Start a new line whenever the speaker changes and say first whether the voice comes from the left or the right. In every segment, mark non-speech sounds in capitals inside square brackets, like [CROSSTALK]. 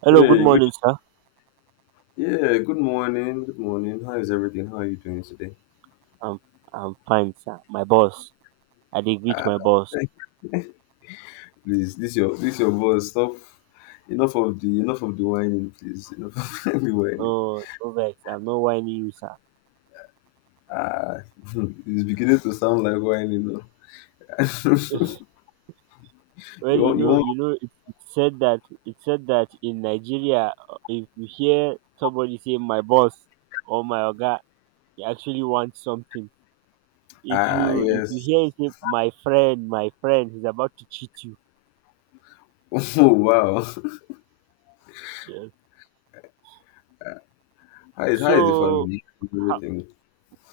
right: Hello, good
left: Hey, good,
right: morning, sir.
left: yeah, good morning. Good morning. How is everything? How are you doing today?
right: I'm I'm fine, sir. My boss. I dey greet
left: Ah,
right: my boss.
left: [LAUGHS] please, this your boss. Stop. Enough of the whining, please. Enough [LAUGHS] of the whining.
right: Oh, no vex. I'm not whining you, sir.
left: Ah, [LAUGHS] it's beginning to sound like whining. No? [LAUGHS]
right: Well,
left: you want you want?
right: it said that in Nigeria, if you hear somebody say my boss or my oga, he actually wants something. If
left: Ah,
right: you if you
left: yes.
right: hear him say my friend, he's about to cheat you.
left: [LAUGHS] Oh, wow.
right: Yes.
left: How is the
right: So
left: family?
right: how,
left: Everything.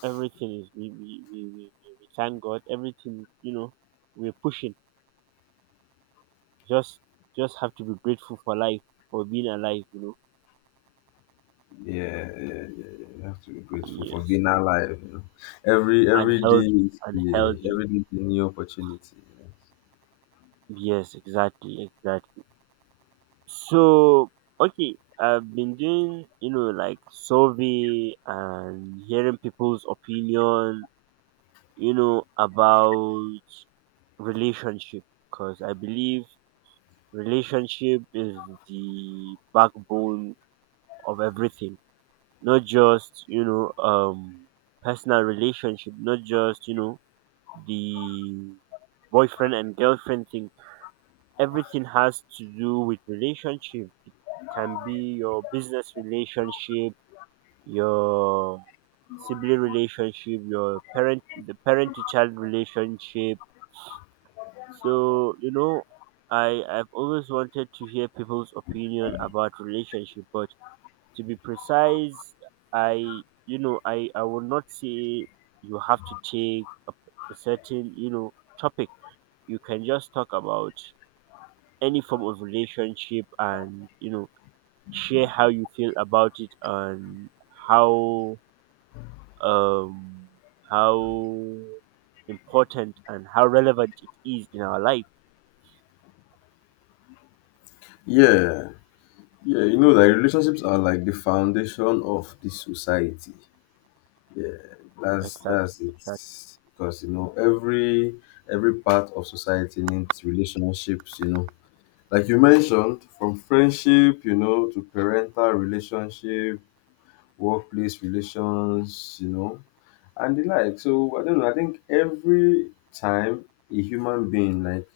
right: everything is we thank God. Everything we're pushing. Just just have to be grateful for life, for being alive, you know.
left: Yeah, yeah, yeah, yeah. You have to be grateful for
right: Yes.
left: being alive. You know, every
right: And
left: every day
right: healthy
left: is,
right: and
left: yeah,
right: healthy.
left: every day is a new opportunity.
right: Yes, exactly, exactly. So okay, I've been doing, you know, like survey and hearing people's opinion, you know, about relationship because I believe relationship is the backbone of everything. Not just, you know, personal relationship, not just, you know, the boyfriend and girlfriend thing. Everything has to do with relationship. It can be your business relationship, your sibling relationship, your parent the parent to child relationship. So, you know, I've always wanted to hear people's opinion about relationship, but to be precise, I would not say you have to take a certain, you know, topic. You can just talk about any form of relationship and, you know, share how you feel about it and how um how important and how relevant it is in our life.
left: Yeah, yeah, you know, like relationships are like the foundation of the society. Yeah, that's
right: Exactly,
left: that's it.
right: exactly.
left: Because you know, every part of society needs relationships. You know, like you mentioned, from friendship, you know, to parental relationship, workplace relations, you know, and the like. So I don't know. I think every time a human being like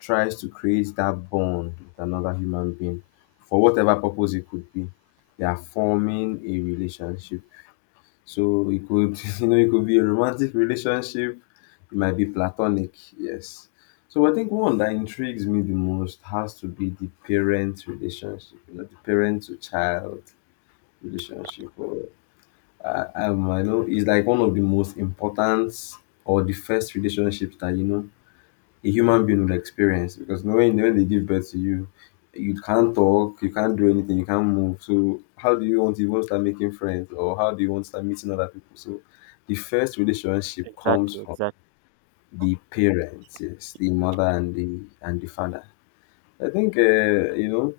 left: tries to create that bond with another human being for whatever purpose it could be, they are forming a relationship. So it could, [LAUGHS] you know, it could be a romantic relationship. It might be platonic. Yes. So I think one that intrigues me the most has to be the parent relationship, you know, the parent to child relationship. Or I know it's like one of the most important or the first relationships that you know a human being will experience, because knowing when they give birth to you, you can't talk, you can't do anything, you can't move. So how do you want to even start making friends, or how do you want to start meeting other people? So the first relationship comes
right: exactly
left: from
right: exactly
left: the parents, yes, the mother and the father. I think you know,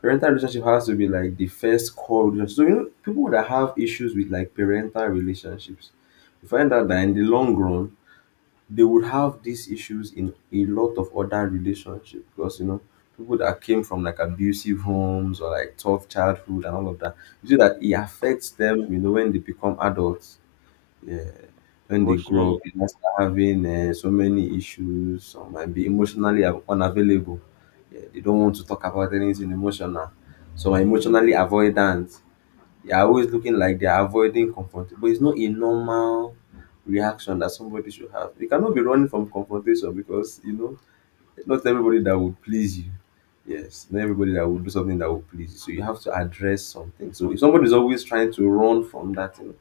left: parental relationship has to be like the first core relationship. So you know, people that have issues with like parental relationships, you find out that in the long run, they would have these issues in a lot of other relationships, because you know people that came from like abusive homes or like tough childhood and all of that. You see that it affects them, you know, when they become adults. Yeah. When they grow
right: Emotionally.
left: up, they might start having so many issues. Some might be emotionally unavailable. Yeah, they don't want to talk about anything emotional. Some are emotionally avoidant. They are always looking like they are avoiding confrontation, but it's not a normal reaction that somebody should have. You cannot be running from confrontation, because you know not everybody that would please you. Yes, not everybody that will do something that will please you. So you have to address something. So if somebody is always trying to run from that thing,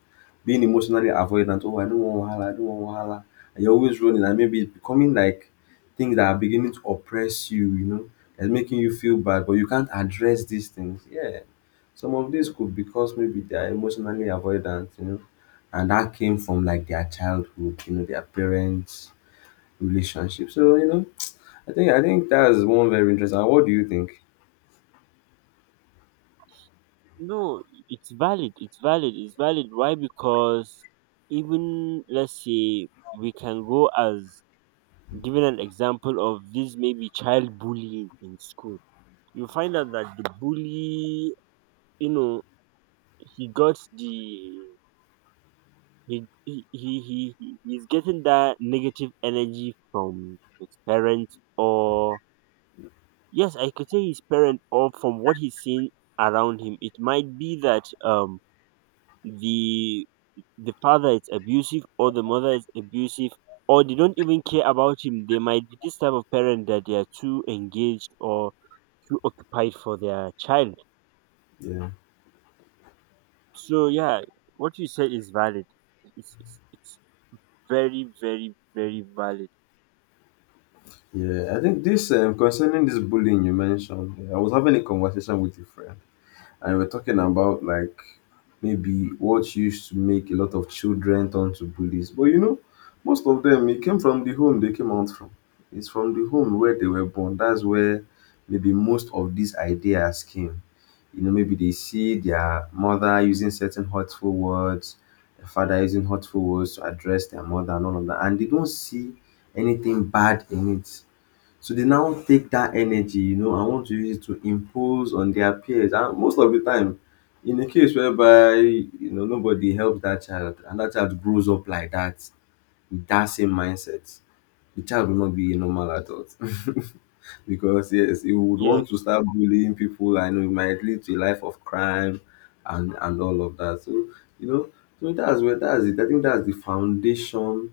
left: being emotionally avoidant, oh I don't want wahala, I don't want wahala, and you're always running, and maybe it's becoming like things that are beginning to oppress you, you know, and making you feel bad, but you can't address these things. Yeah. Some of these could, because maybe they are emotionally avoidant, you know, and that came from like their childhood, you know, their parents' relationship. So, you know, I think that's one very interesting. What do you think?
right: No, it's valid, it's valid, it's valid. Why? Because even, let's say, we can go as given an example of this maybe child bullying in school. You find out that the bully, you know, he got the he- he's getting that negative energy from his parents, or yes, I could say his parent, or from what he's seen around him. It might be that the the father is abusive or the mother is abusive or they don't even care about him. They might be this type of parent that they are too engaged or too occupied for their child.
left: Yeah,
right: So yeah, what you said is valid. It's very, very, very valid.
left: yeah. I think this concerning this bullying you mentioned, yeah, I was having a conversation with a friend, and we are talking about like maybe what used to make a lot of children turn to bullies. But you know, most of them it came from the home they came out from. It's from the home where they were born. That's where maybe most of these ideas came. You know, maybe they see their mother using certain hurtful words, the father using hurtful words to address their mother and all of that, and they don't see anything bad in it. So they now take that energy, you know, and want to use it to impose on their peers. And most of the time, in a case whereby you know nobody helps that child and that child grows up like that with that same mindset, the child will not be a normal adult [LAUGHS] because yes, he would want to
right: Yes,
left: start bullying people. I know it might lead to a life of crime and all of that. So you know, so that's where that's it. I think that's the foundation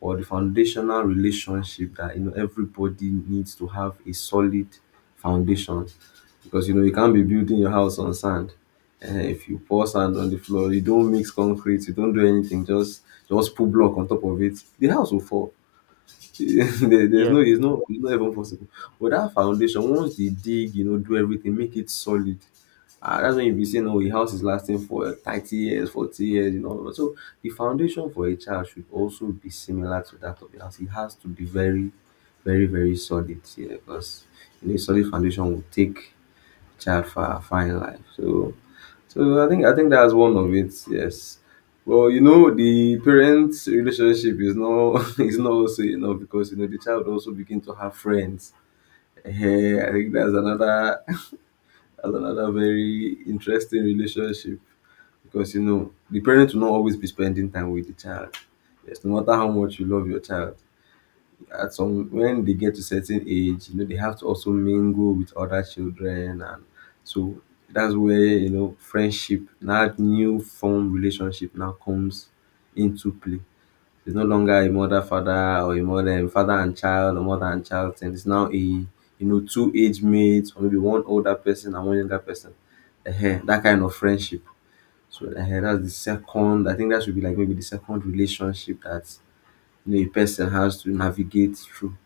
left: or the foundational relationship, that you know everybody needs to have a solid foundation. Because you know, you can't be building your house on sand, and if you pour sand on the floor, you don't mix concrete, you don't do anything, just put block on top of it, the house will fall. [LAUGHS] There's
right: yes.
left: no, it's not, it's not even possible. But that foundation, once they dig, you know, do everything, make it solid, ah, that's when you be saying oh a house is lasting for 30 years, 40 years, you know. So the foundation for a child should also be similar to that of the house. It has to be very solid, yeah, because you know a solid foundation will take Jaffa, fine life. So, so I think that's one of it. Yes. Well, you know, the parents' relationship is not [LAUGHS] is not also enough, because you know the child also begin to have friends. Eh, I think that's another, [LAUGHS] that's another very interesting relationship, because you know the parents will not always be spending time with the child. Yes, no matter how much you love your child, at some when they get to certain age, you know, they have to also mingle with other children, and so that's where you know friendship, that new form relationship now comes into play. It's no longer a mother father or a mother father and child or mother and child thing. It's now a, you know, two age mates, or maybe one older person and one younger person. Ehen, that kind of friendship. So ehen, that's the second. I think that should be like maybe the second relationship that you know a person has to navigate through.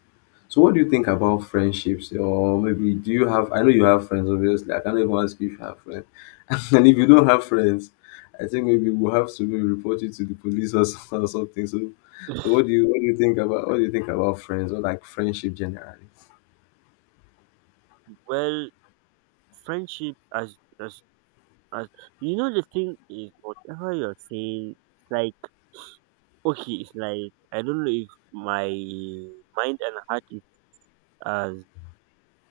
left: So what do you think about friendships? Or maybe do you have, I know you have friends, obviously. I can't even ask you if you have friends. [LAUGHS] And if you don't have friends, I think maybe we'll have to maybe report you to the police, or [LAUGHS] or something. So, so what do you think about what do you think about friends or like friendship generally?
right: Well, friendship as as you know, the thing is whatever you're saying, it's like, okay, it's like I don't know if my mind and heart is as,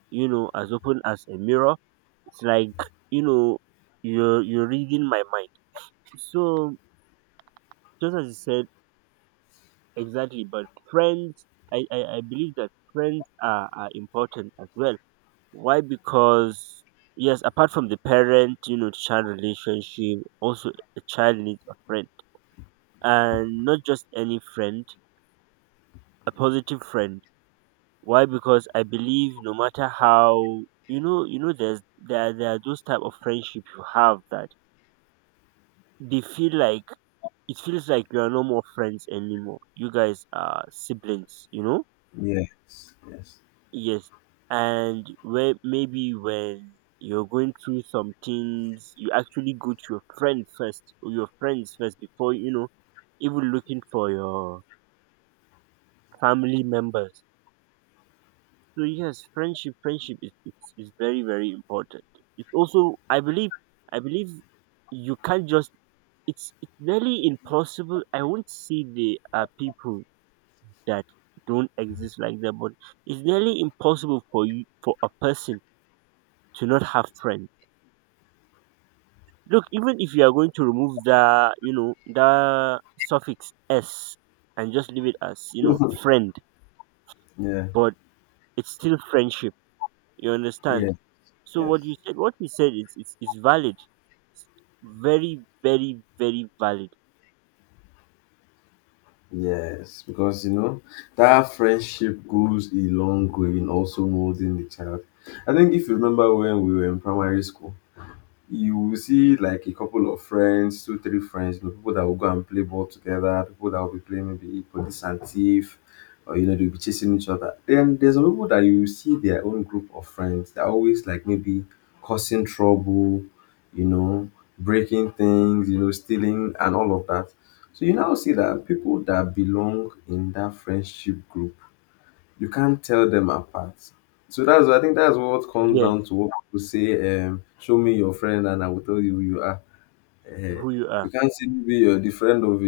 right: you know, as open as a mirror. It's like, you know, you're reading my mind. So just as you said. Exactly, but friends, I believe that friends are important as well. Why? Because, yes, apart from the parent, you know, child relationship, also a child needs a friend. And not just any friend, a positive friend. Why? Because I believe no matter how, there are those type of friendship you have that they feel like, it feels like you are no more friends anymore. You guys are siblings, you know?
left: Yes, yes.
right: Yes, and where maybe when you're going through some things, you actually go to your friend first, or your friends first before, you know, even looking for your family members. So yes, friendship, friendship is very, very important. It's also, I believe you can't just, it's nearly impossible. I won't say there are people that don't exist like that, but it's nearly impossible for you for a person to not have friends. Look, even if you are going to remove the, you know, the suffix s and just leave it as, you know, friend,
left: Yeah.
right: but it's still friendship. You understand?
left: Yeah.
right: So
left: Yes.
right: what you said, what we said is, is valid. Very, very, very valid.
left: Yes. Because you know, that friendship goes a long way in also molding the child. I think if you remember when we were in primary school, you will see like a couple of friends, two, three friends, you know, people that will go and play ball together, people that will be playing maybe police and thief, or you know, they'll be chasing each other. Then there's some people that you see their own group of friends. They're always like maybe causing trouble, you know, breaking things, you know, stealing and all of that. So you now see that people that belong in that friendship group, you can't tell them apart. So that's, I think that's what comes
right: Yes,
left: down to what people say, show me your friend and I will tell you who you are.
right: who you
left: You
right: are.
left: can't simply be the friend of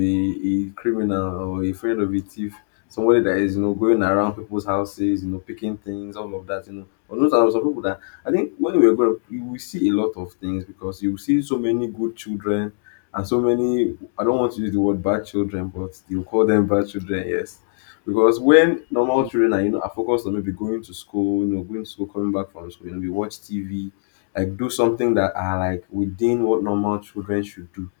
left: a criminal, or a friend of a thief, somebody that is, you know, going around people's houses, you know, picking things, all of that, you know. But those are some people that I think when we were growing up, you will see a lot of things, because you will see so many good children and so many, I don't want to use the word bad children, but you call them bad children, yes. Because when normal
right: Mm.
left: children are, you know, are focused on maybe going to school, you know, going to school, coming back from school, you know, we watch TV, like do something that are like within what normal children should do,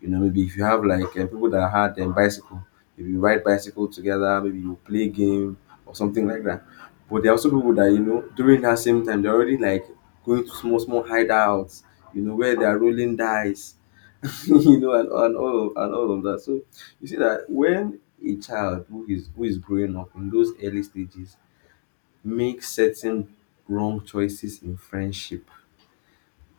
left: you know, maybe if you have like people that had bicycle, maybe you ride bicycle together, maybe you play game or something like that. But there are also people that you know during that same time they're already like going to small small hideouts, you know, where they are rolling dice, [LAUGHS] you know, and all of that. So you see that when a child who is growing up in those early stages makes certain wrong choices in friendship,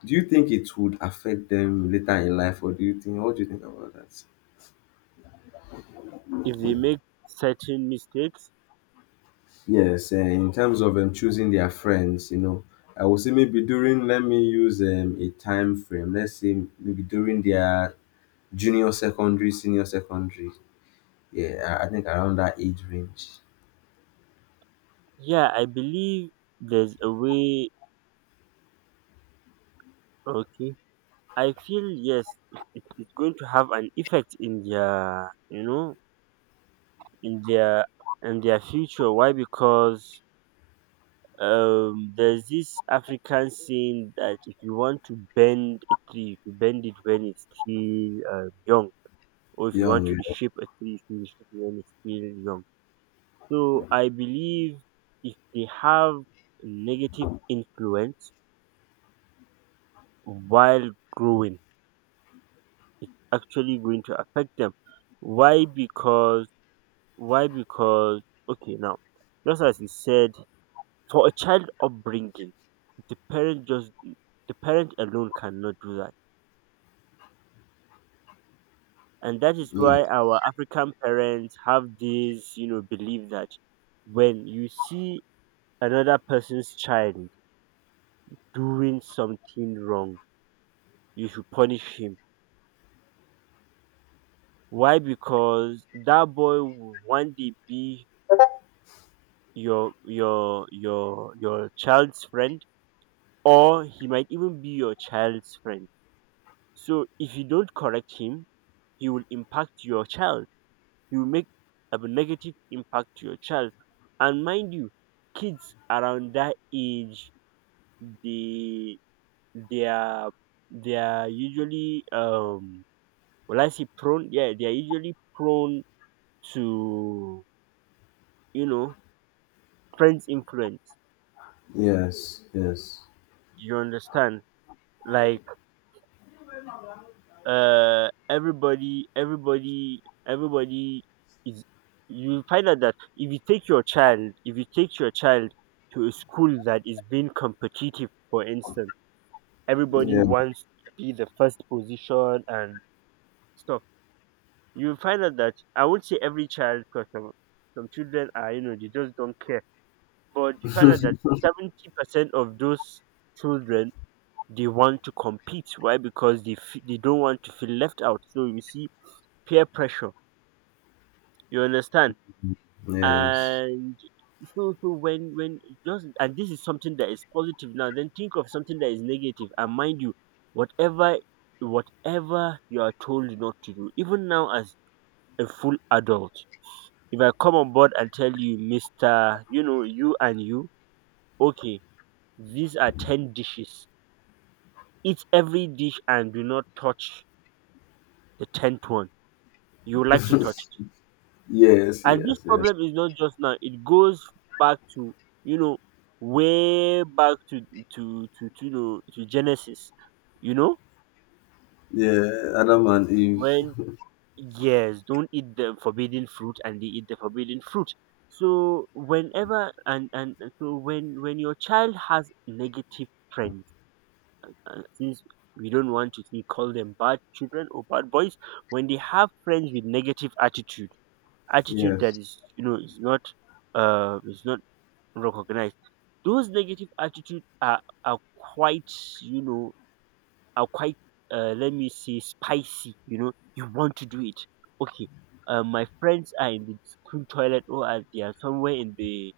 left: do you think it would affect them later in life, or do you think? What do you think about that?
right: If they make certain mistakes,
left: Yes, eh, in terms of choosing their friends, you know, I would say maybe during, let me use a time frame, let's say maybe during their junior secondary, senior secondary. Yeah, I think around that age range.
right: yeah, I believe there's a way. Okay, I feel yes, it's going to have an effect in their, you know, in their in their future. Why? Because there's this African saying that if you want to bend a tree, you bend it when it's still young, or if you want
left: Young,
right: to
left: yeah.
right: reshape a tree, you reshape it when it's still young. So I believe if they have negative influence while growing, it's actually going to affect them. Why? Because why? Because okay, now, just as you said, for a child upbringing, the parent just the parent alone cannot do that, and that is
left: yeah.
right: why our African parents have this, you know, belief that when you see another person's child doing something wrong, you should punish him. Why? Because that boy will one day be your child's friend, or he might even be your child's friend. So if you don't correct him, he will impact your child. You make a negative impact to your child. And mind you, kids around that age, they they are they are usually, well, I say prone, yeah, they are usually prone to, you know, friends' influence.
left: Yes, yes.
right: You understand? Like, uh everybody everybody everybody is, you find out that if you take your child, if you take your child to a school that is being competitive, for instance, everybody
left: Yeah,
right: wants to be the first position and stuff. You find out that I won't say every child, because some children are, you know, they just don't care, but you find out that 70% of those children, they want to compete. Why? Because they don't want to feel left out. So you see peer pressure. You understand?
left: yes.
right: And so, so when just, and this is something that is positive now, then think of something that is negative. And mind you, whatever whatever you are told not to do, even now as a full adult, if I come on board and tell you, Mister, you know, you and you, okay, these are ten dishes. Eat every dish and do not touch the tenth one. You would like to touch.
left: Yes,
right: And this
left: yes, yes.
right: problem is not just now; it goes back to, you know, way back to you know, to Genesis. You know,
left: Yeah, Adam and Eve.
right: when, yes, don't eat the forbidden fruit, and they eat the forbidden fruit. So whenever, and so when your child has negative friends, since we don't want to see, call them bad children or bad boys, when they have friends with negative attitude, attitude that
left: Yes,
right: is, you know, is not recognized. Those negative attitude are quite, you know, are quite, let me say, spicy. You know you want to do it. Okay, my friends are in the school toilet or they are somewhere in the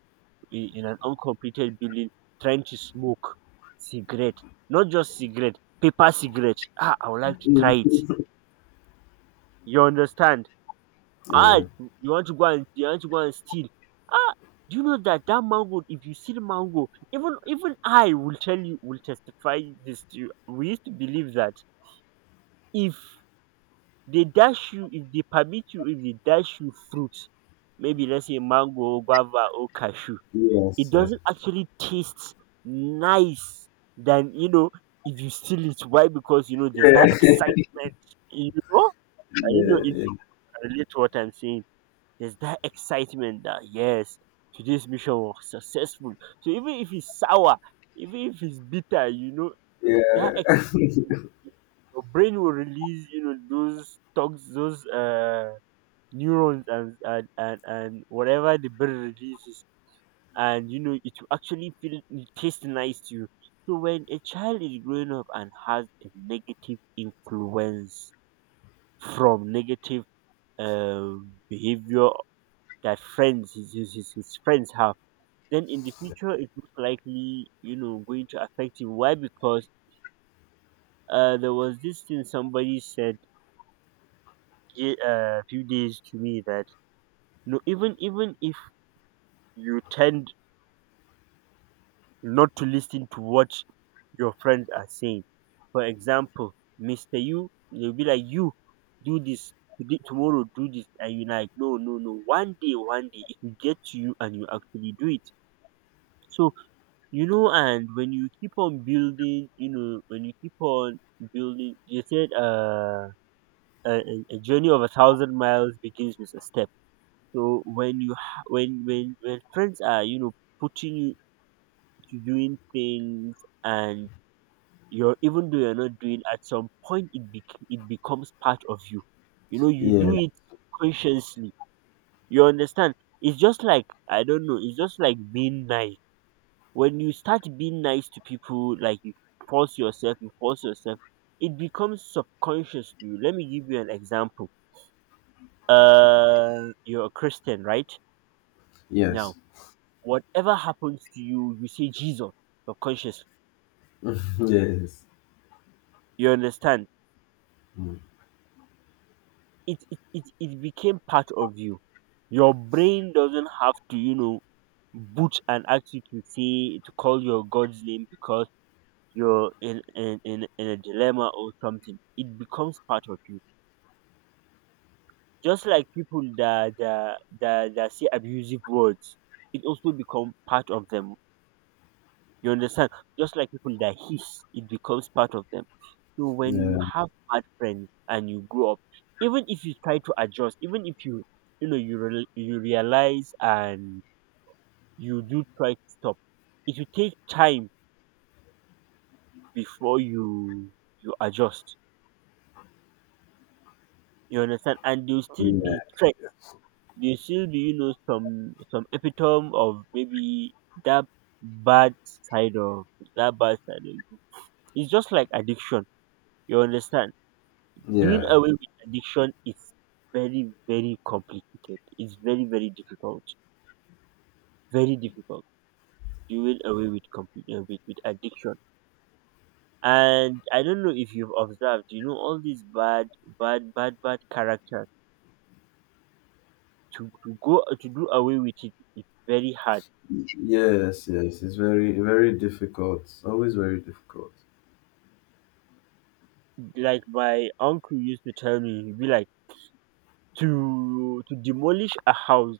right: in an uncompleted building trying to smoke cigarette. Not just cigarette, paper cigarette. Ah, I would like to try it. You understand? Ah,
left: yeah.
right: you want to go and you want to go and steal. Ah, do you know that that mango, if you steal mango, even even I will tell you, will testify this to you. We used to believe that if they dash you, if they permit you, if they dash you fruit, maybe let's say mango or guava or cashew, it
left: Yes, yes.
right: doesn't actually taste nice than, you know, if you steal it. Why? Because you know there's that
left: Yeah, [LAUGHS]
right: excitement. You know, I don't know if
left: yeah,
right: you can relate to what I'm saying. There's that excitement that yes, today's mission was successful. So even if it's sour, even if it's bitter, you know,
left: yeah,
right: that excitement, your brain will release, you know, those tox, those neurons, and whatever the brain releases, and, you know, it will actually feel, it taste nice to you. So when a child is growing up and has a negative influence from negative uh behavior that friends his friends have, then in the future it's most likely, you know, going to affect him. Why? Because there was this thing somebody said a few days to me that no, even if you tend not to listen to what your friends are saying, for example, mr you, they'll be like, you do this today, tomorrow do this, and you're like no no no, one day one day it will get to you and you actually do it. So, you know, and when you keep on building, you know, when you keep on building, you said a journey of a thousand miles begins with a step. So when you ha- when friends are, you know, putting you to doing things, and you're, even though you're not doing, at some point it it becomes part of you, you know, you
left: yeah,
right: do it consciously. You understand? It's just like, I don't know, it's just like being nice. When you start being nice to people, like, you force yourself, it becomes subconscious to you. Let me give you an example. You're a Christian, right?
left: yes,
right: Now whatever happens to you, you say Jesus. Subconscious.
left: [LAUGHS] yes.
right: You understand?
left: Mm.
right: It became part of you. Your brain doesn't have to, you know, boot and ask you to call your god's name because you're in a dilemma or something. It becomes part of you. Just like people that say abusive words, it also become part of them. You understand? Just like people that hiss, it becomes part of them. So when you
left: Yeah,
right: have bad friends and you grow up, even if you try to adjust, even if you, you know, you realize and you do try to stop, it will take time before you adjust. You understand? And there will still be
left: yeah.
right: threats. Do still, do you know, some epitome of maybe that bad side of bad side of you. It's just like addiction. You understand? Doing
left: Yeah.
right: away with addiction is very, very complicated. It's very, very difficult. Very difficult. Doing away with complete with addiction. And I don't know if you've observed, you know, all these bad, bad, bad, bad characters. To do away with it is very hard.
left: Yes, yes. It's very, very difficult. Always very difficult.
right: Like my uncle used to tell me, he'd be like, to demolish a house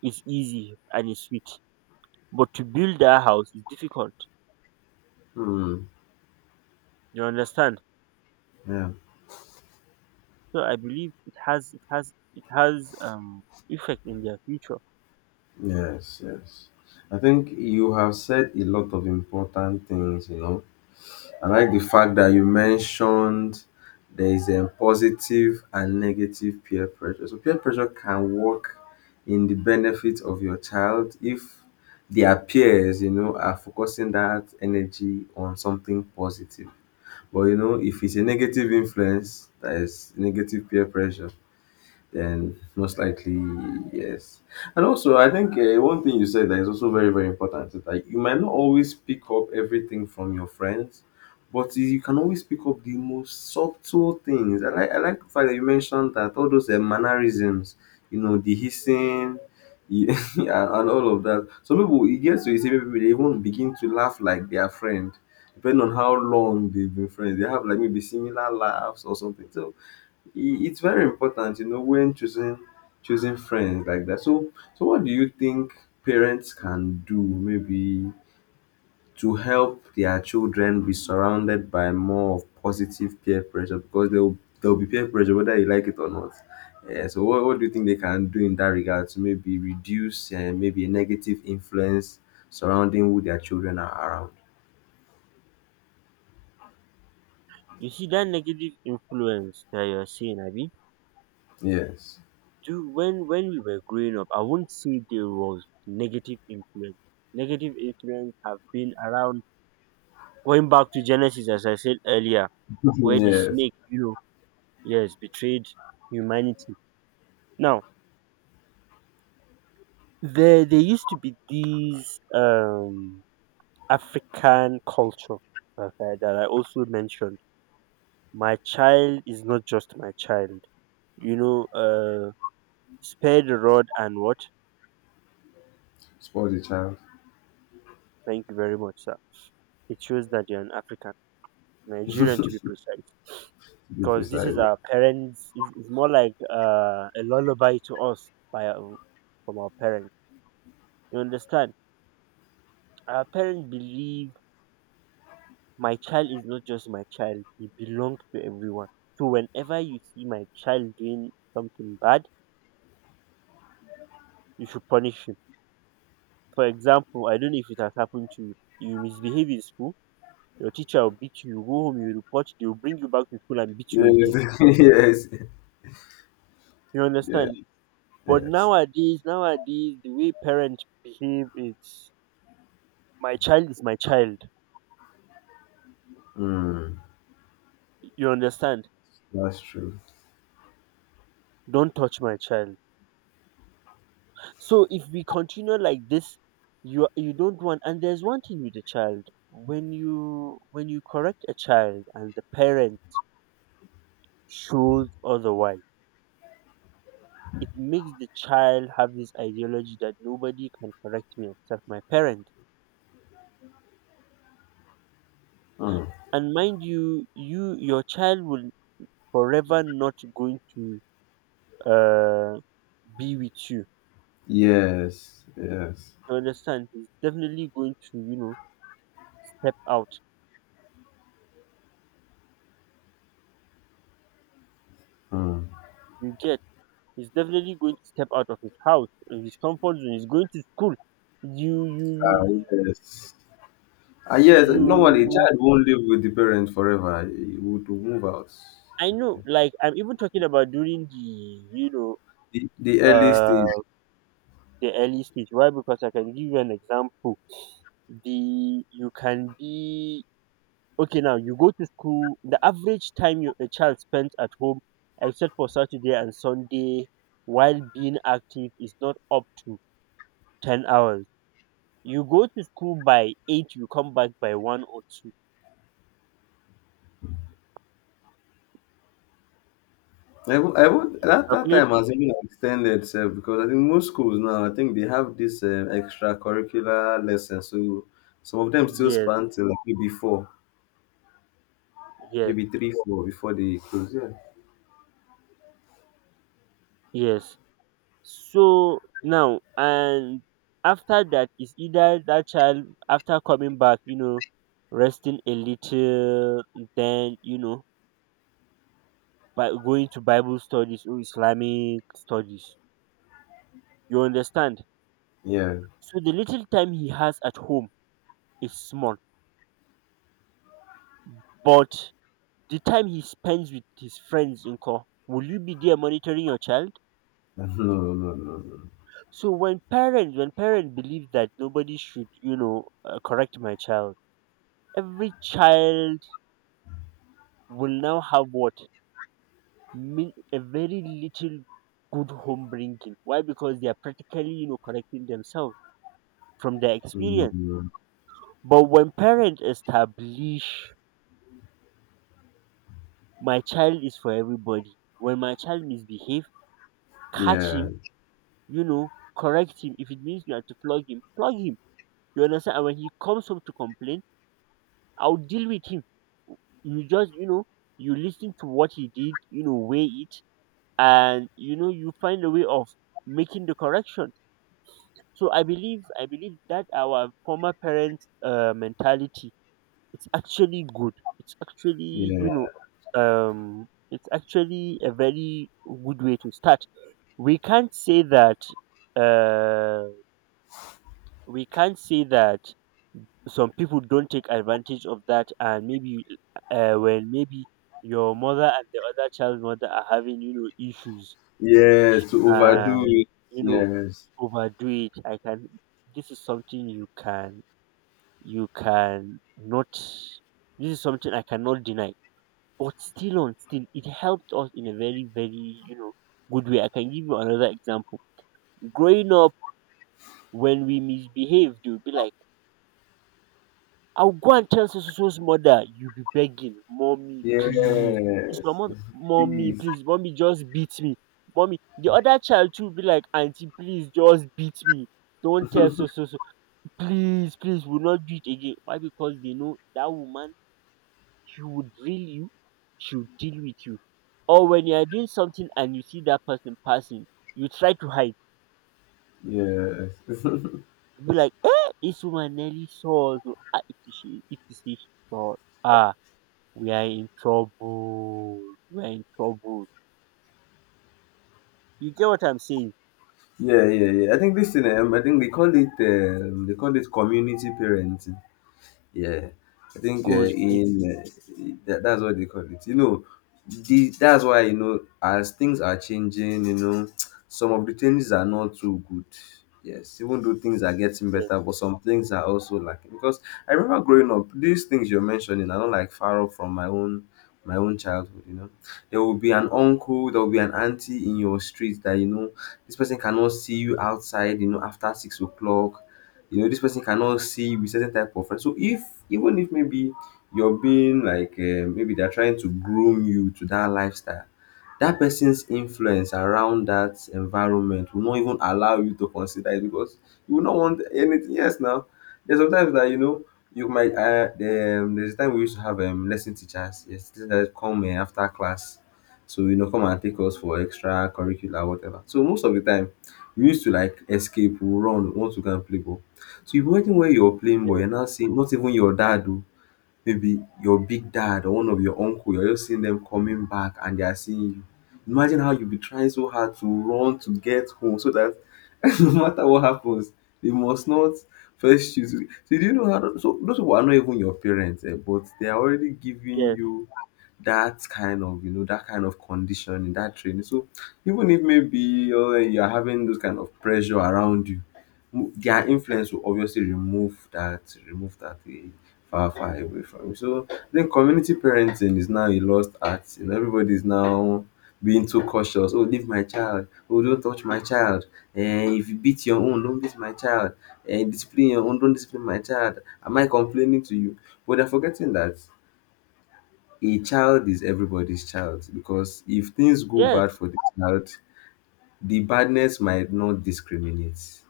right: is easy and is sweet, but to build a house is difficult.
left: Hmm.
right: You understand?
left: Yeah.
right: So I believe it has effect in their future.
left: Yes, yes. I think you have said a lot of important things. I like the fact that you mentioned there is a positive and negative peer pressure. So peer pressure can work in the benefit of your child if their peers are focusing that energy on something positive. But if it's a negative influence, that is negative peer pressure, then most likely yes. And also, I think one thing you said that is also very very important is that you might not always pick up everything from your friends, but you can always pick up the most subtle things. I like the fact that you mentioned that all those mannerisms, the hissing. Yeah, [LAUGHS] and all of that. Some people, it gets to a certain people, they even begin to laugh like their friend, depending on how long they've been friends. They have like maybe similar laughs or something. So it's very important, when choosing friends like that. So what do you think parents can do maybe to help their children be surrounded by more of positive peer pressure because they'll there'll be peer pressure whether you like it or not. Yeah, so what do you think they can do in that regard to maybe reduce maybe a negative influence surrounding who their children are around?
right: You see that negative influence that you're saying, Abby?
left: Yes.
right: Do when we were growing up, I wouldn't say there was negative influence. Negative influence have been around. Going back to Genesis, as I said earlier,
left: [LAUGHS]
right: where the
left: Yes.
right: snake, you know, yes, betrayed humanity. Now, there used to be these um, African culture, okay, that I also mentioned. My child is not just my child. You know, spare the rod and what?
left: Spoil the child
right: Thank you very much, sir. It shows that you're an African, Nigerian to be precise.
left: to be
right: Because this is
left: precise.
right: our parents. It's more like a lullaby to us by from our parents. You understand? Our parents believe, my child is not just my child, he belongs to everyone. So whenever you see my child doing something bad, you should punish him. For example, I don't know if it has happened to you, you misbehave in school, your teacher will beat you, you go home, you report, they will bring you back to school and beat you again.
left: Yes. [LAUGHS] Yes.
right: You
left: Yeah.
right: understand? But
left: Yes.
right: nowadays the way parents behave is, my child is my child,
left: Mm,
right: you understand,
left: that's true.
right: don't touch my child. So if we continue like this, you don't want. And there's one thing with a child, when you correct a child and the parent shows otherwise, it makes the child have this ideology that nobody can correct me except my parent.
left: Mm.
right: And mind you, your child will forever not going to uh be with you.
left: Yes. Yes.
right: You understand? He's definitely going to, you know, step out.
left: Mm.
right: You get, he's definitely going to step out of his house and his comfort zone. He's going to school. You, you,
left: Ah,
right: you,
left: yes. Ah, yes. Normally, a
right: you.
left: child won't live with the parent forever. He would move out.
right: I know. Like I'm even talking about during
left: The early
right: know,
left: stage.
right: uh, the early stage. Why? Because I can give you an example. The You can be okay now. You go to school. The average time your a child spends at home, except for Saturday and Sunday, while being active, is not up to 10 hours. You go to school by eight. You come back by one or two.
left: I, wo- I would,
right: If you
left: that, that
right: calculate,
left: time has even extended itself because I think most schools now, I think they have this extracurricular lesson. So some of them still
right: yes,
left: span till like maybe four,
right: yes,
left: maybe three, four before they close. Yeah.
right: yes. So now and after that is either that child, after coming back, you know, resting a little, then, you know, by going to Bible studies or Islamic studies. You understand?
left: Yeah. [LAUGHS]
right: So the little time he has at home is small, but the time he spends with his friends in call, will you be there monitoring your child?
left: No, no, no, no.
right: So when parents believe that nobody should, you know, correct my child, every child will now have what? A very little good home bringing. Why? Because they are practically, you know, correcting themselves from their
left: No.
right: experience.
left: Mm,
right: But when parents establish, my child is for everybody, when my child misbehave, catch
left: yeah.
right: him, you know, correct him. If it means you have to flog him, flog him. You understand? And when he comes home to complain, I'll deal with him. You just, you know, you listen to what he did, you know, weigh it, and you know, you find a way of making the correction. So I believe that our former parents' mentality, it's actually good. It's actually,
left: Yeah.
right: you know, it's actually a very good way to start. We can't say that, uh, we can't say that some people don't take advantage of that and maybe when maybe your mother and the other child's mother are having, you know, issues
left: Yes, to overdo
right: and
left: it.
right: you know
left: Yes.
right: overdo it. I can, this is something you can, you can not, this is something I cannot deny. But still on still, it helped us in a very, very, you know, good way. I can give you another example. Growing up, when we misbehave they would be like, I'll go and tell so so so's mother, you'll be begging, "Mommy, please." It's
left: Yes.
right: your mother. "Mommy,
left: Please.
right: please. Mommy, just beat me. Mommy." The other child too will be like, auntie, please just beat me. Don't tell so so so. Please, please, we'll not do it again." Why? Because they know that woman, she would drill you, she would deal with you. Or when you are doing something and you see that person passing, you try to hide.
left: Yes. [LAUGHS]
right: You be like, "Eh, this woman nearly saw us. Oh. Ah, if she saw us. Ah." We are in trouble. We are in trouble. You get what I'm saying?
left: Yeah, yeah, yeah. I think this thing, I think they call it community parenting. Yeah, I think
right: Good. Thank
left: in that's what they call it. You know, that's why as things are changing, [TSK] some of the things are not too good. Yes, even though things are getting
right: you.
left: better, but some things are also lacking. Because I remember growing up, these things you're mentioning are not like far off from my own childhood. You know, there will be an uncle, there will be an auntie in your street that you know this person cannot see you outside. You know, after 6 o'clock you know this person cannot see with certain type of friends. So if even if maybe you're being like maybe they're trying to groom you to that lifestyle, that person's influence around that environment will not even allow you to consider it because you will not want anything. Yes, now there's sometimes that you know you might. There's a time we used to have lesson teachers. Yes, teachers that come after class, so come and take us for extra curricular whatever. So most of the time, we used to like escape, we run, want to go and play ball. So you imagine where you're playing ball,
right: Yes,
left: you're now seeing not even your dad. Oh, maybe your big dad or one of your uncle, you're just seeing them coming back and they are seeing you. Imagine how you'll be trying so hard to run to get home so that [LAUGHS] no matter what happens, they must not first choose. So do you know how so those people are not even your parents, eh, but they are already giving
right: yes,
left: you that kind of conditioning, that training. So even if maybe you're having those kind of pressure around you, their influence will obviously remove that far far away from you. So I think community parenting is now a lost art. You know, everybody is now being too cautious. Oh, leave my child. Oh, don't touch my child. Eh, if you beat your own, don't beat my child. Eh, discipline your own, don't discipline my child. Am I complaining to you? But they're forgetting that a child is everybody's child, because if things go
right: yes,
left: bad
right: yes,
left: for the child, the badness might not discriminate.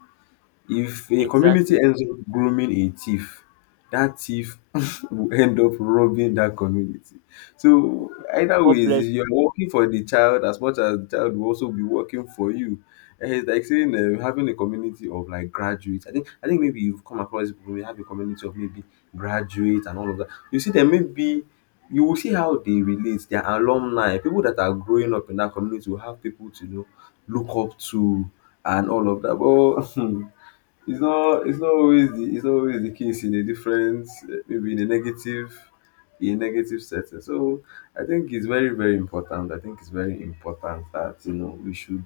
left: If a community
right: exactly.
left: ends up grooming a thief, that thief [LAUGHS] will end up robbing that community. So either
right: God
left: ways,
right: bless
left: if you're working for the child as much as the child will also be working for you. And it's like saying having a community of like graduates. I think maybe you've come across people who have a community of maybe graduates and all of that. You see them maybe you will see how they relate, their alumni, people that are growing up in that community will have people to look up to and all of that. But [LAUGHS] it's not always the case in a different eh, maybe in a negative setting. So I think it's very very important. I think it's very important that we should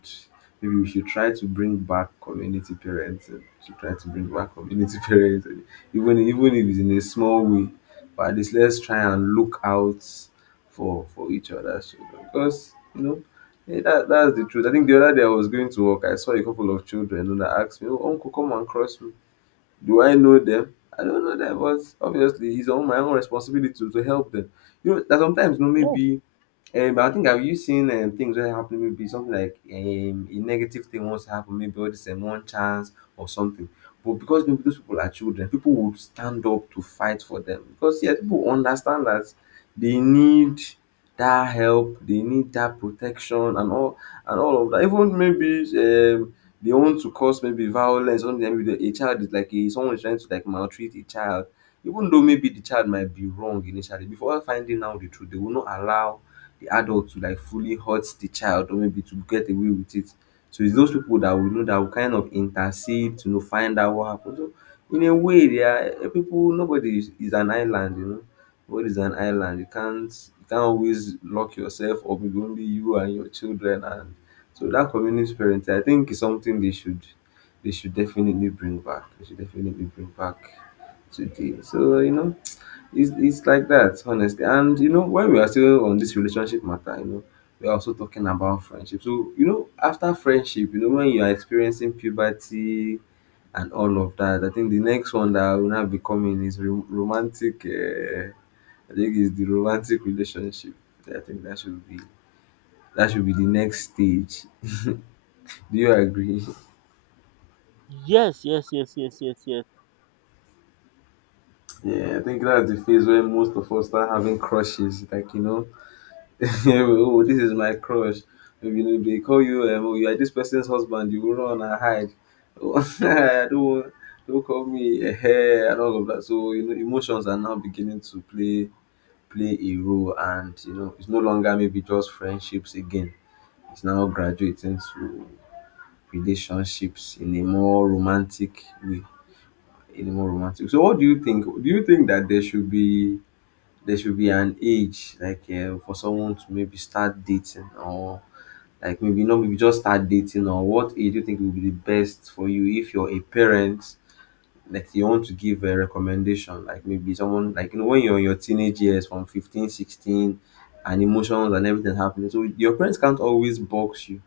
left: maybe we should try to bring back community parents, to try to bring back community [LAUGHS] parents, even if it's in a small way, but at least let's try and look out for each other's children because you know yeah, that's the truth. I think the other day I was going to work, I saw a couple of children and they asked me, oh, Uncle, come and cross me. Do I know them? I don't know them, but obviously it's on my own responsibility to help them. You know, that sometimes,
right: you.
left: maybe but I think I've you seen things that happen maybe something like a negative thing wants to happen, maybe all this one chance or something. But because maybe those people are children, people would stand up to fight for them because yeah, people understand that they need that help, they need that protection and all of that. Even maybe they want to cause maybe violence. Something that maybe a child is someone is trying to like maltreat a child, even though maybe the child might be wrong initially. Before finding out the truth, they will not allow the adult to like fully hurt the child or maybe to get away with it. So it's those people that we know that will kind of intercede to know find out what happened. So in a way, they are people. Nobody is an island. Nobody is an island. You can't always lock yourself or maybe only you and your children. And so that community parenting, I think, is something they should definitely bring back. They should definitely bring back today. So you know, it's like that honestly, and when we are still on this relationship matter, we are also talking about friendship. So after friendship, when you are experiencing puberty and all of that, I think the next one that will now be coming is romantic I think is the romantic relationship. I think that should be the next stage. [LAUGHS] Do you agree?
right: Yes, yes, yes, yes, yes, yes. Yes.
left: Yeah, I think that's the phase where most of us start having crushes like [LAUGHS] oh, this is my crush. You know, they call you, oh, you are this person's husband, you will run and hide. Oh, [LAUGHS] I don't, want- don't call me a hair and all of that. So, emotions are now beginning to play a role, and it's no longer maybe just friendships again. It's now graduating to relationships in a more romantic way. In a more romantic. So, what do you think? Do you think that there should be an age like for someone to maybe start dating, or like maybe maybe just start dating, or what age do you think will be the best for you if you're a parent? Like you want to give a recommendation, like maybe someone like when you're in your teenage years from 15, 16, and emotions and everything happening. So your parents can't always box you.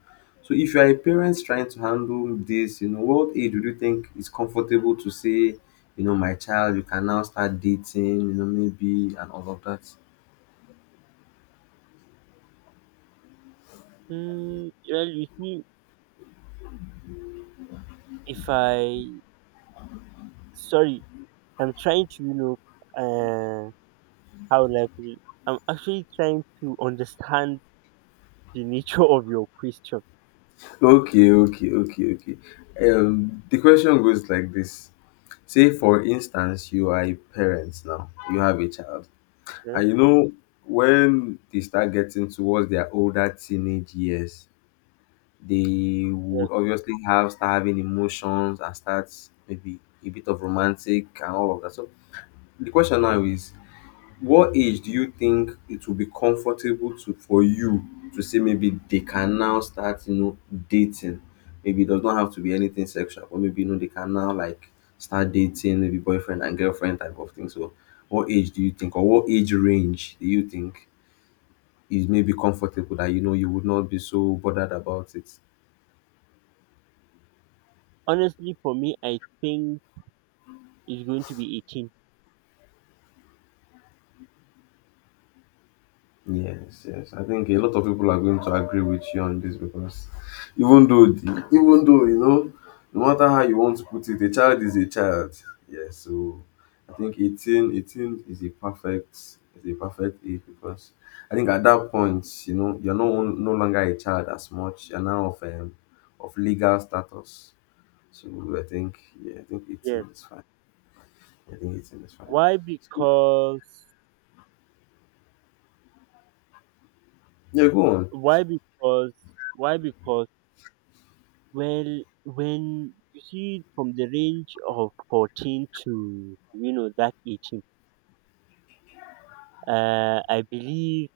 left: So if you are a parent trying to handle this, what age would you think is comfortable to say, my child, you can now start dating, maybe and all of that?
right: Mm, well, you see, if I, sorry, I'm trying to, you know, uh, how would I put it? I'm actually trying to understand the nature of your question.
left: Okay, okay, okay, okay. The question goes like this. Say, for instance, you are a parent now, you have a child,
right: Yes,
left: and you know, when they start getting towards their older teenage years, they
right: yes.
left: would obviously have start having emotions and start maybe a bit of romantic and all of that. So, the question now is what age do you think it will be comfortable to for you to say maybe they can now start dating. Maybe it does not have to be anything sexual, but maybe they can now like start dating, maybe boyfriend and girlfriend type of thing. So what age do you think, or what age range do you think is maybe comfortable that you would not be so bothered about it?
right: Honestly, for me, I think it's going to be 18.
left: Yes, yes. I think a lot of people are going to agree with you on this because even though, even though no matter how you want to put it, a child is a child. Yes. So I think 18 is a perfect age because I think at that point, you know, you're no longer a child as much. You're now of legal status. So I think, yeah, I think
right: Yes.
left: 18 is fine. I think 18 is fine.
right: Why?
left: So,
right: Because
left: yeah, go on.
right: Why? Because why? Because well, when you see from the range of 14 to, you know, that 18, I believe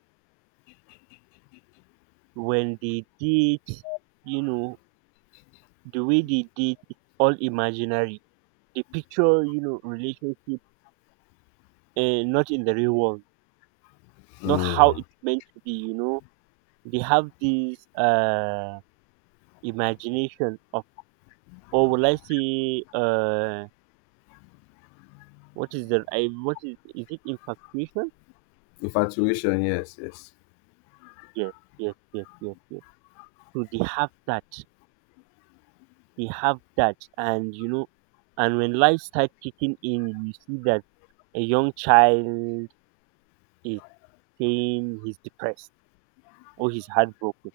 right: when they date, you know, the way they date is all imaginary. They picture, you know, relationship and not in the real world, not how
left: Mm.
right: it's meant to be. You know, they have this imagination of, or will I say what is the, I what is it infatuation?
left: Infatuation, yes, yes.
right: Yes, yes, yes, yes, yes. So they have that. They have that. And you know, and when life starts kicking in, you see that a young child is saying he's depressed or he's heartbroken.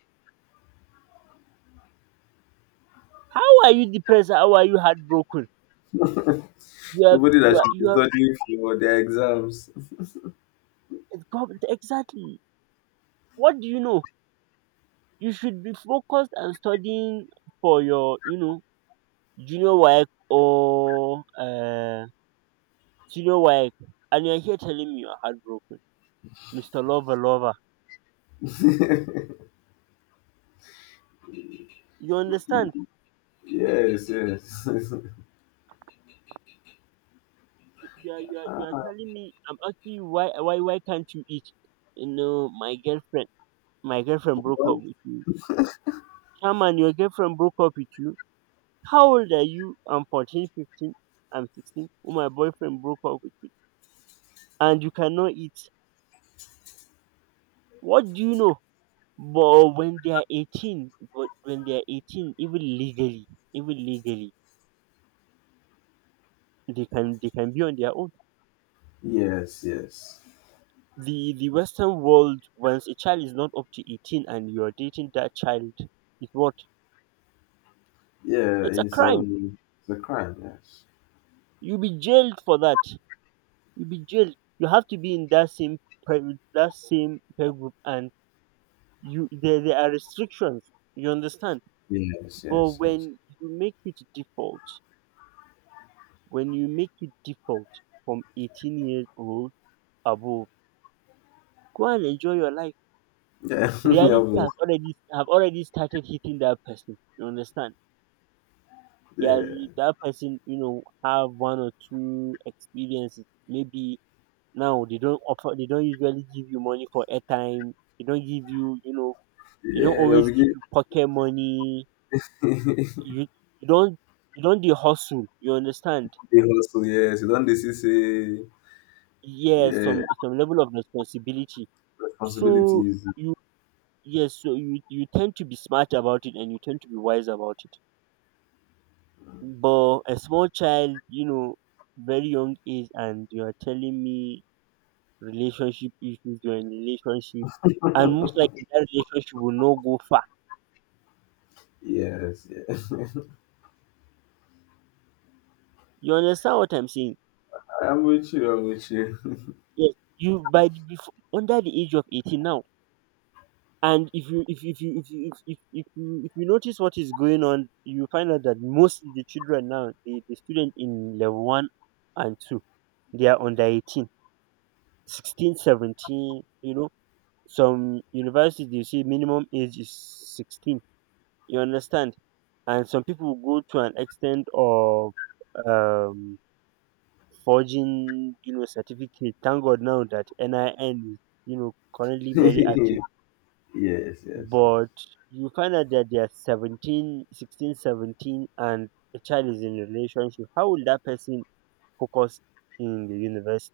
right: How are you depressed? How are you heartbroken? You are,
left: Somebody that
right: you are,
left: should
right: you
left: be
right: are
left: studying for their exams.
right: exactly. What do you know? You should be focused and studying for your, you know, junior work or senior work. And you're here telling me you're heartbroken, Mister Lover Lover. You understand?
left: Yes, yes. [LAUGHS]
right: You are telling me, I'm asking you, why can't you eat? You know, my girlfriend broke up with me. Chairman, your girlfriend broke up with you. How old are you? I'm 14, 15, I'm 16. Oh, my boyfriend broke up with me. And you cannot eat. What do you know? But when they are 18, even legally, even legally, they can be on their own.
left: Yes, yes.
right: The western world, once a child is not up to 18 and you're dating that child is what?
left: Yeah,
right: It's a crime.
left: it's a crime, yes.
right: You'll be jailed for that. You'll be jailed. You have to be in that same that same peer group. And there, are restrictions. You understand?
left: Yes,
right: But
left: yes, yes.
right: when you make it default from 18 years old above, go and enjoy your life.
left: Yeah, [LAUGHS] yeah,
right: Reality has
left: but
right: already have already started hitting that person. You understand? Yeah,
left: yeah.
right: that person, you know, have one or two experiences. Maybe now they don't usually give you money for airtime. They don't give you, you know, they don't
left: Yeah, you'll
right: always
left: be
right: give
left: getting.
right: you pocket money.
left: [LAUGHS]
right: You, you don't, you don't the hustle. You understand?
left: They hustle, yes. You don't they see say
right: Yes,
left: yeah,
right: some level of responsibility. So
left: responsibilities.
right: you, yes, so you tend to be smart about it and you tend to be wise about it. But a small child, you know, very young age, and you are telling me relationship issues, you're in relationship, and most likely that relationship will not go far.
left: Yes, yes.
right: You understand what I'm saying?
left: [LAUGHS] I'm with you, I'm with you.
right: Yes. You before, under the age of 18 now. And if you if you if you notice what is going on, you find out that most of the children now, the students in level one and two, they are under 18, 16, seventeen. Some universities they say minimum age is 16. You understand? And some people go to an extent of um, forging, certificate. Thank God now that NIN is, currently very
left: [LAUGHS]
right: active.
left: Yes, yes, yes.
right: But you find out that they are 17, 16, 17, and a child is in a relationship. How will that person focus in the universe?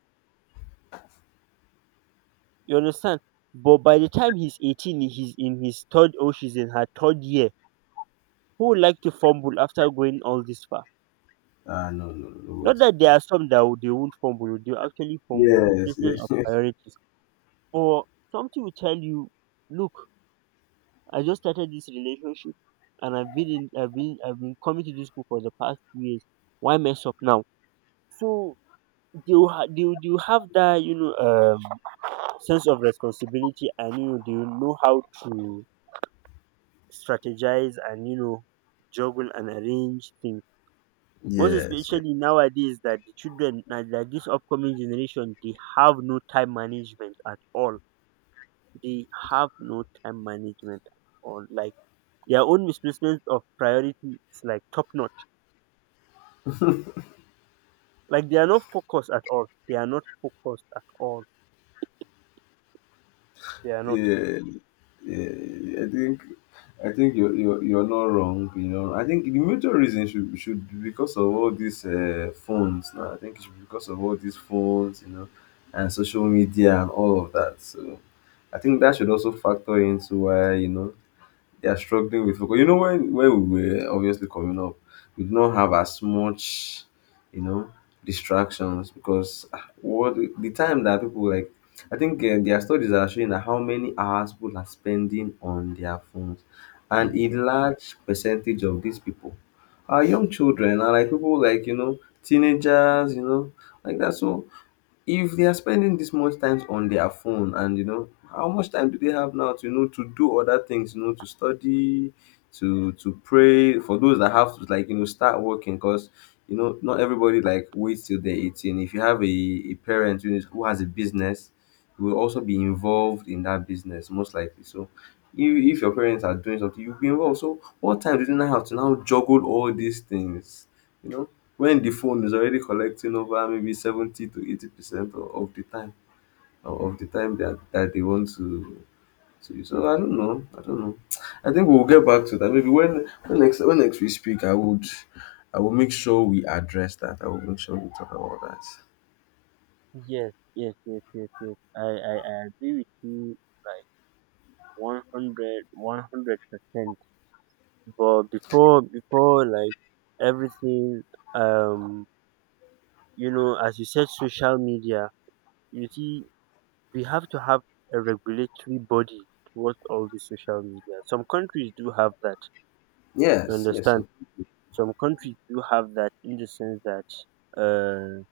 right: You understand? But by the time he's 18, he's in his third or she's in her third year. Who would like to fumble after going all this far?
left: Ah, no, no, no, what?
right: Not that there are some that they won't fumble, they will actually fumble. It's
left: Yes,
right: business
left: yes.
right: of
left: [LAUGHS]
right: priorities. Or something will tell you, look, I just started this relationship, and I've been in, I've been coming to this book for the past 2 years. Why mess up now? So they will, ha- they will have that, sense of responsibility, and they will know how to strategize and juggle and arrange things. Most
left: Yes, yes.
right: especially nowadays that the children na, that this upcoming generation, they have no time management at all, they have no time management at all, like their own misplacement of priority is like top notch, like they are not focused at all, they are not focused at all, they are not.
left: Yeah, yeah. I think you're you're not wrong. You know, I think the major reason should be because of all these phones. Now, I think it should be because of all these phones, you know, and social media and all of that. So, I think that should also factor into why you know they are struggling with focus. You know, when we were obviously coming up, we did not have as much, you know, distractions because ah, what the time that people like, I think their studies are showing that how many hours people are spending on their phones, and a large percentage of these people are young children, are like people like you know teenagers, you know, like that. So if they are spending this much time on their phone, and you know how much time do they have now to you know to do other things, you know, to study, to pray, for those that have to like you know start working, because you know not everybody like waits till they're 18. If you have a parent who, is, who has a business, you will also be involved in that business most likely. So if your parents are doing something, you'll be involved. So what time do they now have to now juggle all these things, you know, when the phone is already collecting over maybe 70 to 80% of the time, or of the time that, that they want to use. So I don't know. I don't know. I think we'll get back to that. Maybe when next we speak, I would I will make sure we address that. I will make sure we talk about that.
right: Yes, yes, yes, yes, yes, I agree with you, like one hundred percent. But before, like everything, um as you said, social media. You see, we have to have a regulatory body towards all the social media. Some countries do have that. You
left: Yes, yes.
right: understand?
left: So.
right: Some countries do have that, in the sense that, uh,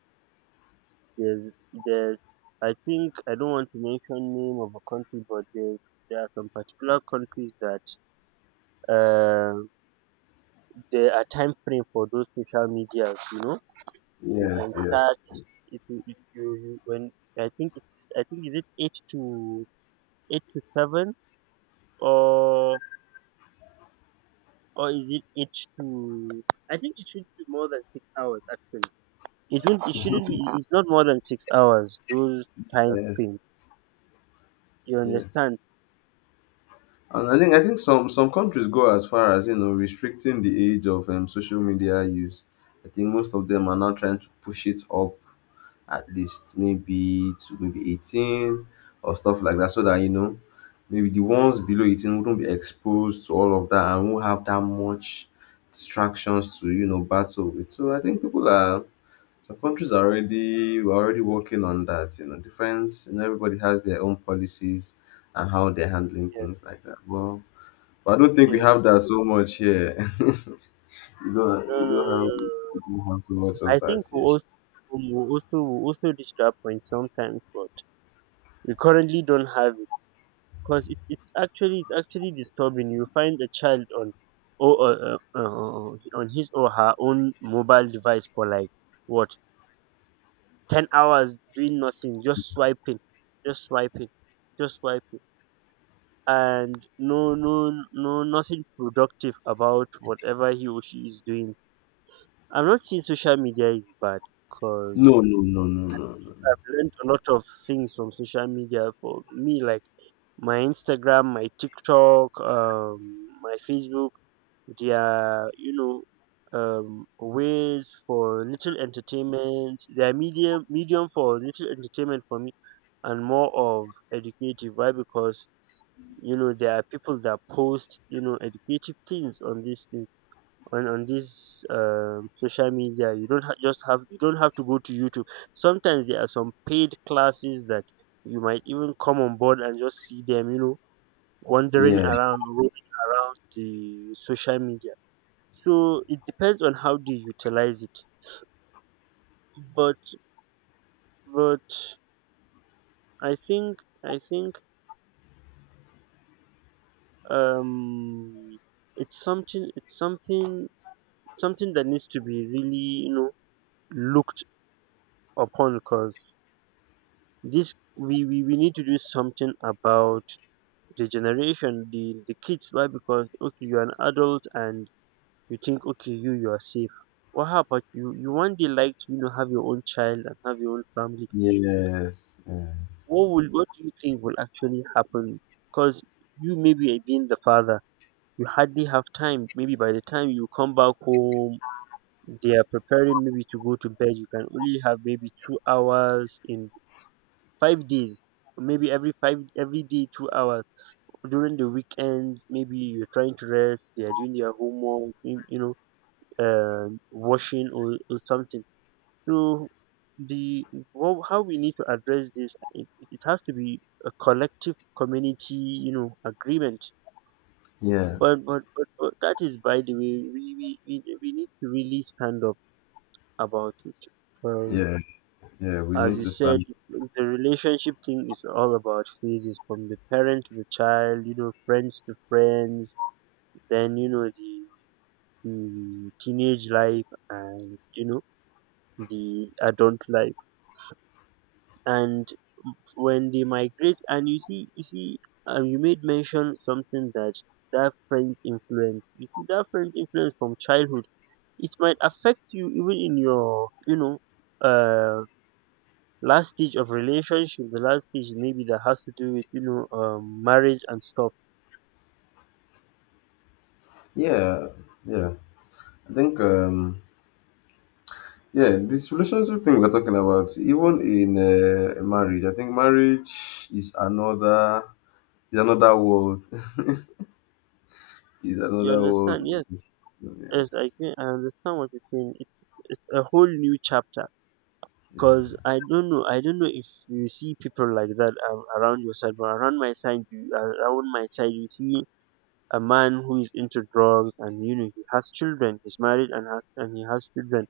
right: there's I think, I don't want to mention name of a country, but there are some particular countries that, uh, there are time frame for those social medias. You know, you can
left: Yes, yes.
right: start if you, you when I think is it eight to 8 to 7, or or is it 8 to, I think it should be more than 6 hours actually. It won't, it shouldn't be, it's not more than 6 hours, those time
left: Yes,
right: frames. You
left: yes.
right: understand?
left: And I think some countries go as far as you know restricting the age of social media use. I think most of them are now trying to push it up at least maybe to maybe 18 or stuff like that, so that you know maybe the ones below 18 wouldn't be exposed to all of that and won't have that much distractions to you know battle with. So I think people are some countries are already we're already working on that, you know, different, and everybody has their own policies and how they're handling
right: Yes,
left: things like that. Well, but I don't think we
right: yes.
left: have that so much here. [LAUGHS] You don't
right: No, no, no, no, no,
left: you don't have so much
right: no. I
left: of that
right: think we
left: here.
right: also we also reach that point sometimes, but we currently don't have it, because it's actually disturbing. You find a child on, or on his or her own mobile device for, like, what, 10 hours, doing nothing, just swiping, just swiping, just swiping, and no, no, no, nothing productive about whatever he or she is doing. I'm not saying social media is bad,
left: No,
right: because
left: no, no, no, no, no,
right: I've learned a lot of things from social media. For me, like, my Instagram, my TikTok, my Facebook, they are, ways for little entertainment. They are medium for little entertainment for me, and more of educative. Why? Because there are people that post educative things on this thing, on this social media. You don't have to go to YouTube. Sometimes there are some paid classes that you might even come on board and just see them, you know, wandering
left: yeah.
right: around, roaming around the social media. So it depends on how they utilize it. But but I think I think um it's something that needs to be really, looked upon. Because, this, we need to do something about the generation, the kids. Why? Because, okay, you're an adult, and you think, okay, you are safe. What happened? You one day like to, have your own child and have your own family.
left: Yes. Yeah.
right: What will what do you think will actually happen? Because you, maybe, being the father, you hardly have time. Maybe by the time you come back home, they are preparing, maybe, to go to bed. You can only have maybe 2 hours in 5 days, or maybe every day 2 hours during the weekend. Maybe you're trying to rest. They are doing their homework. You, washing, or something. So, the well, how we need to address this, it has to be a collective community, agreement.
left: Yeah.
right: But but that is by the way. We need to really stand up about it Um.
left: Yeah. Yeah. We
right: As
left: need
right: you
left: to
right: said,
left: stand.
right: if the relationship thing is all about phases from the parent to the child, friends to friends, then, the teenage life, and, the adult life. And when they migrate, and you see, you made mention something that friend's influence, you see, that friend's influence from childhood, it might affect you even in your, uh, last stage of relationship, the last stage, maybe, that has to do with, marriage and stuff.
left: Yeah. Yeah. I think. Yeah. This relationship thing we're talking about, even in marriage, I think marriage is another, is another world. [LAUGHS] Is
right: You
left: another world.
right: understand? Yes,
left: Yes.
right: yes, I
left: Yes.
right: can. I understand what you're saying. It's a whole new chapter,
left: Yeah.
right: because I don't know, I don't know if you see people like that around your side. But around my side, you see a man who is into drugs, and he has children. He's married, and he has children.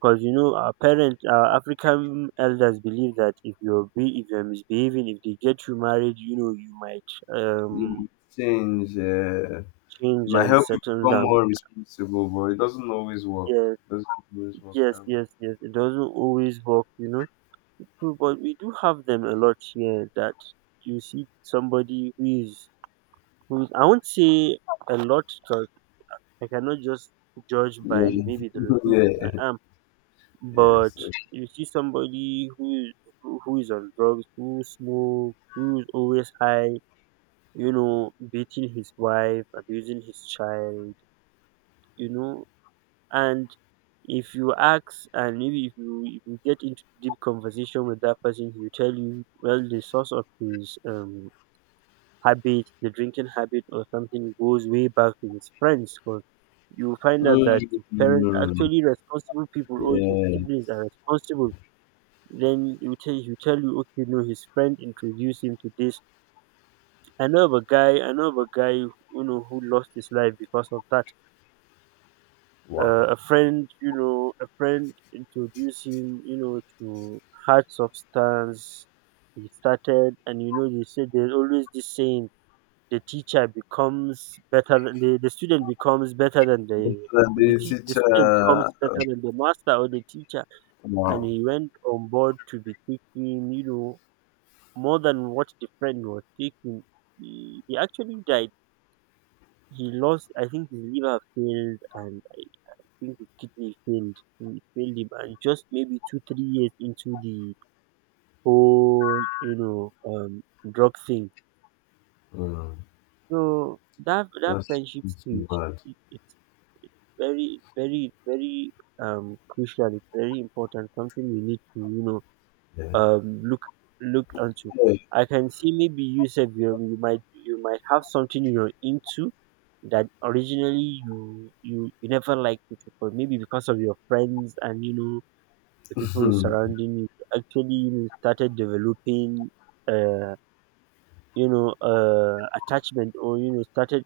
right: Because our parents, our African elders, believe that if you're misbehaving, if they get you married, you might
left: It
right: um
left: might change. It
right: change
left: might
right: and
left: help you
right: settle
left: become
right: down.
left: more responsible, but it doesn't always work.
right: Yes,
left: Doesn't always work
right: yes,
left: that way.
right: yes, yes. It doesn't always work. So, but we do have them a lot here that you see somebody who is, I won't say a lot, because I cannot just judge by
left: Yeah.
right: maybe the
left: [LAUGHS]
right: location
left: Yeah.
right: I am. But
left: Yes. Yes.
right: you see somebody who is, who is on drugs, who smoke, who is always high, beating his wife, abusing his child, you know, and if you ask, and maybe if you get into deep conversation with that person, he'll tell you, well, the source of his habit, the drinking habit or something, goes way back to his friends, because you find out that
left: Mm.
right: his parents are
left: Mm.
right: actually responsible people, or his
left: Yeah.
right: siblings are responsible. Then he will tell you, okay, no, his friend introduced him to this. I know of a guy, I know of a guy, who lost his life because of that.
left: Wow.
right: A friend introduced him, to hard substance. He started, and they say there's always this saying: the teacher becomes better than the, the student becomes better than the
left: But, the
right: the student becomes
left: teacher.
right: better than the master or the teacher. And
left: Wow.
right: he went on board to be taking, more than what the friend was taking. He actually died. I think his liver failed, and I think his kidney failed. He failed him, and just maybe two, 3 years into the whole, drug thing.
left: Mm.
right: So that
left: that's,
right: friendship
left: that's too
right: stage,
left: bad.
right: it's very, very, very, crucial. It's very important. Something we need to,
left: Yeah.
right: um look look into.
left: Yeah.
right: I can see, maybe you said you might have something you're into, that originally you never liked it, but maybe because of your friends, and the people
left: [LAUGHS] [CLEARS THROAT]
right: surrounding you, you actually, started developing uh attachment, or started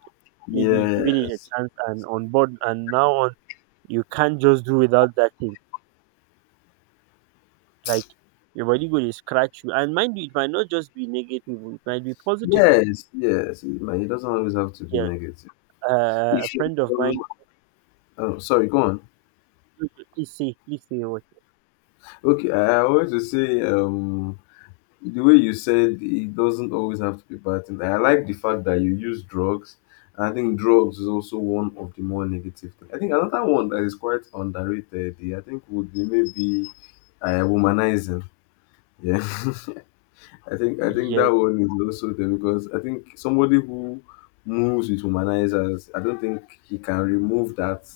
right: maybe giving it a
left: Yes,
right: chance, and on board, and now on, you can't just do without that thing, like your body go dey scratch you. And mind you, it might not just be negative, oh, it might be positive.
left: yes, yes. It might- it doesn't always have to be
right: Yeah,
left: negative. If
right: a
left: should,
right: friend of mine.
left: sorry, go on.
right: Please say what.
left: Okay, I wanted to say, the way you said it doesn't always have to be bad things. I like the fact that you use drugs. And I think drugs is also one of the more negative things. I think another one that is quite underrated, eh, I think, would be maybe womanizing. Yeah. [LAUGHS] I think that
right: Yes,
left: one is also there because I think somebody who moves with humanizers, I don't think he can remove that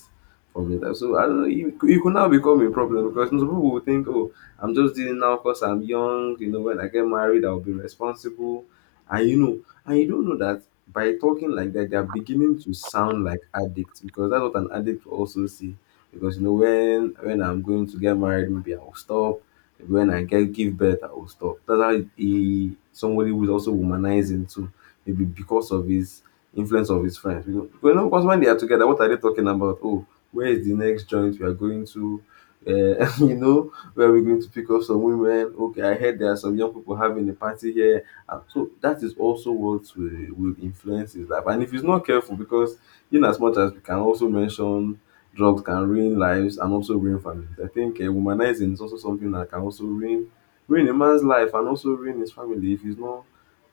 left: from it. So I don't know, you could now become a problem because some people will think, oh, I'm just dealing now because I'm young. You know, when I get married, I'll be responsible, and you know, and you don't know that by talking like that, they are beginning to sound like addicts, because that's what an addict will also see. Because you know, when I'm going to get married, maybe I will stop. When I get give birth, I will stop. That's how he somebody who is also womanizing too, maybe because of his influence of his friends. You know, because when they are together, what are they talking about? Oh, where is the next joint we are going to? Uh, [LAUGHS] you know, where are we going to pick up some women? Okay, I heard there are some young people having a party here. And so that is also what will influence his life. And if he's not careful, because in as much as we can also mention drugs can ruin lives and also ruin families. I think womanizing is also something that can also ruin a man's life and also ruin his family if it's not,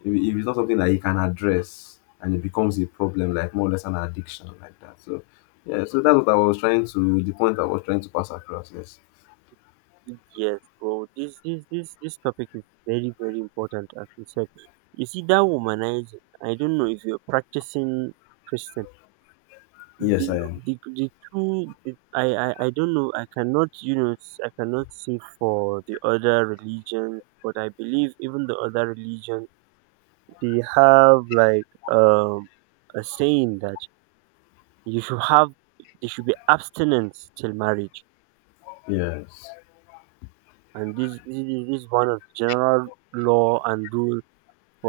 left: if, if it's not something that he can address and it becomes a problem, like more or less an addiction like that. So yeah, so that's what I was trying to, the point I was trying to pass across. Yes.
right: yes, bro. This topic is very, very important. As you said, you see that womanizing. I don't know if you're practicing Christian.
left: Yes, I
right: The,
left: am.
right: the two. I don't know. I cannot, I cannot say for the other religion. But I believe even the other religion, they have, like, a saying that you should have there should be abstinence till marriage.
left: Yes.
right: And this is one of the general law and rule for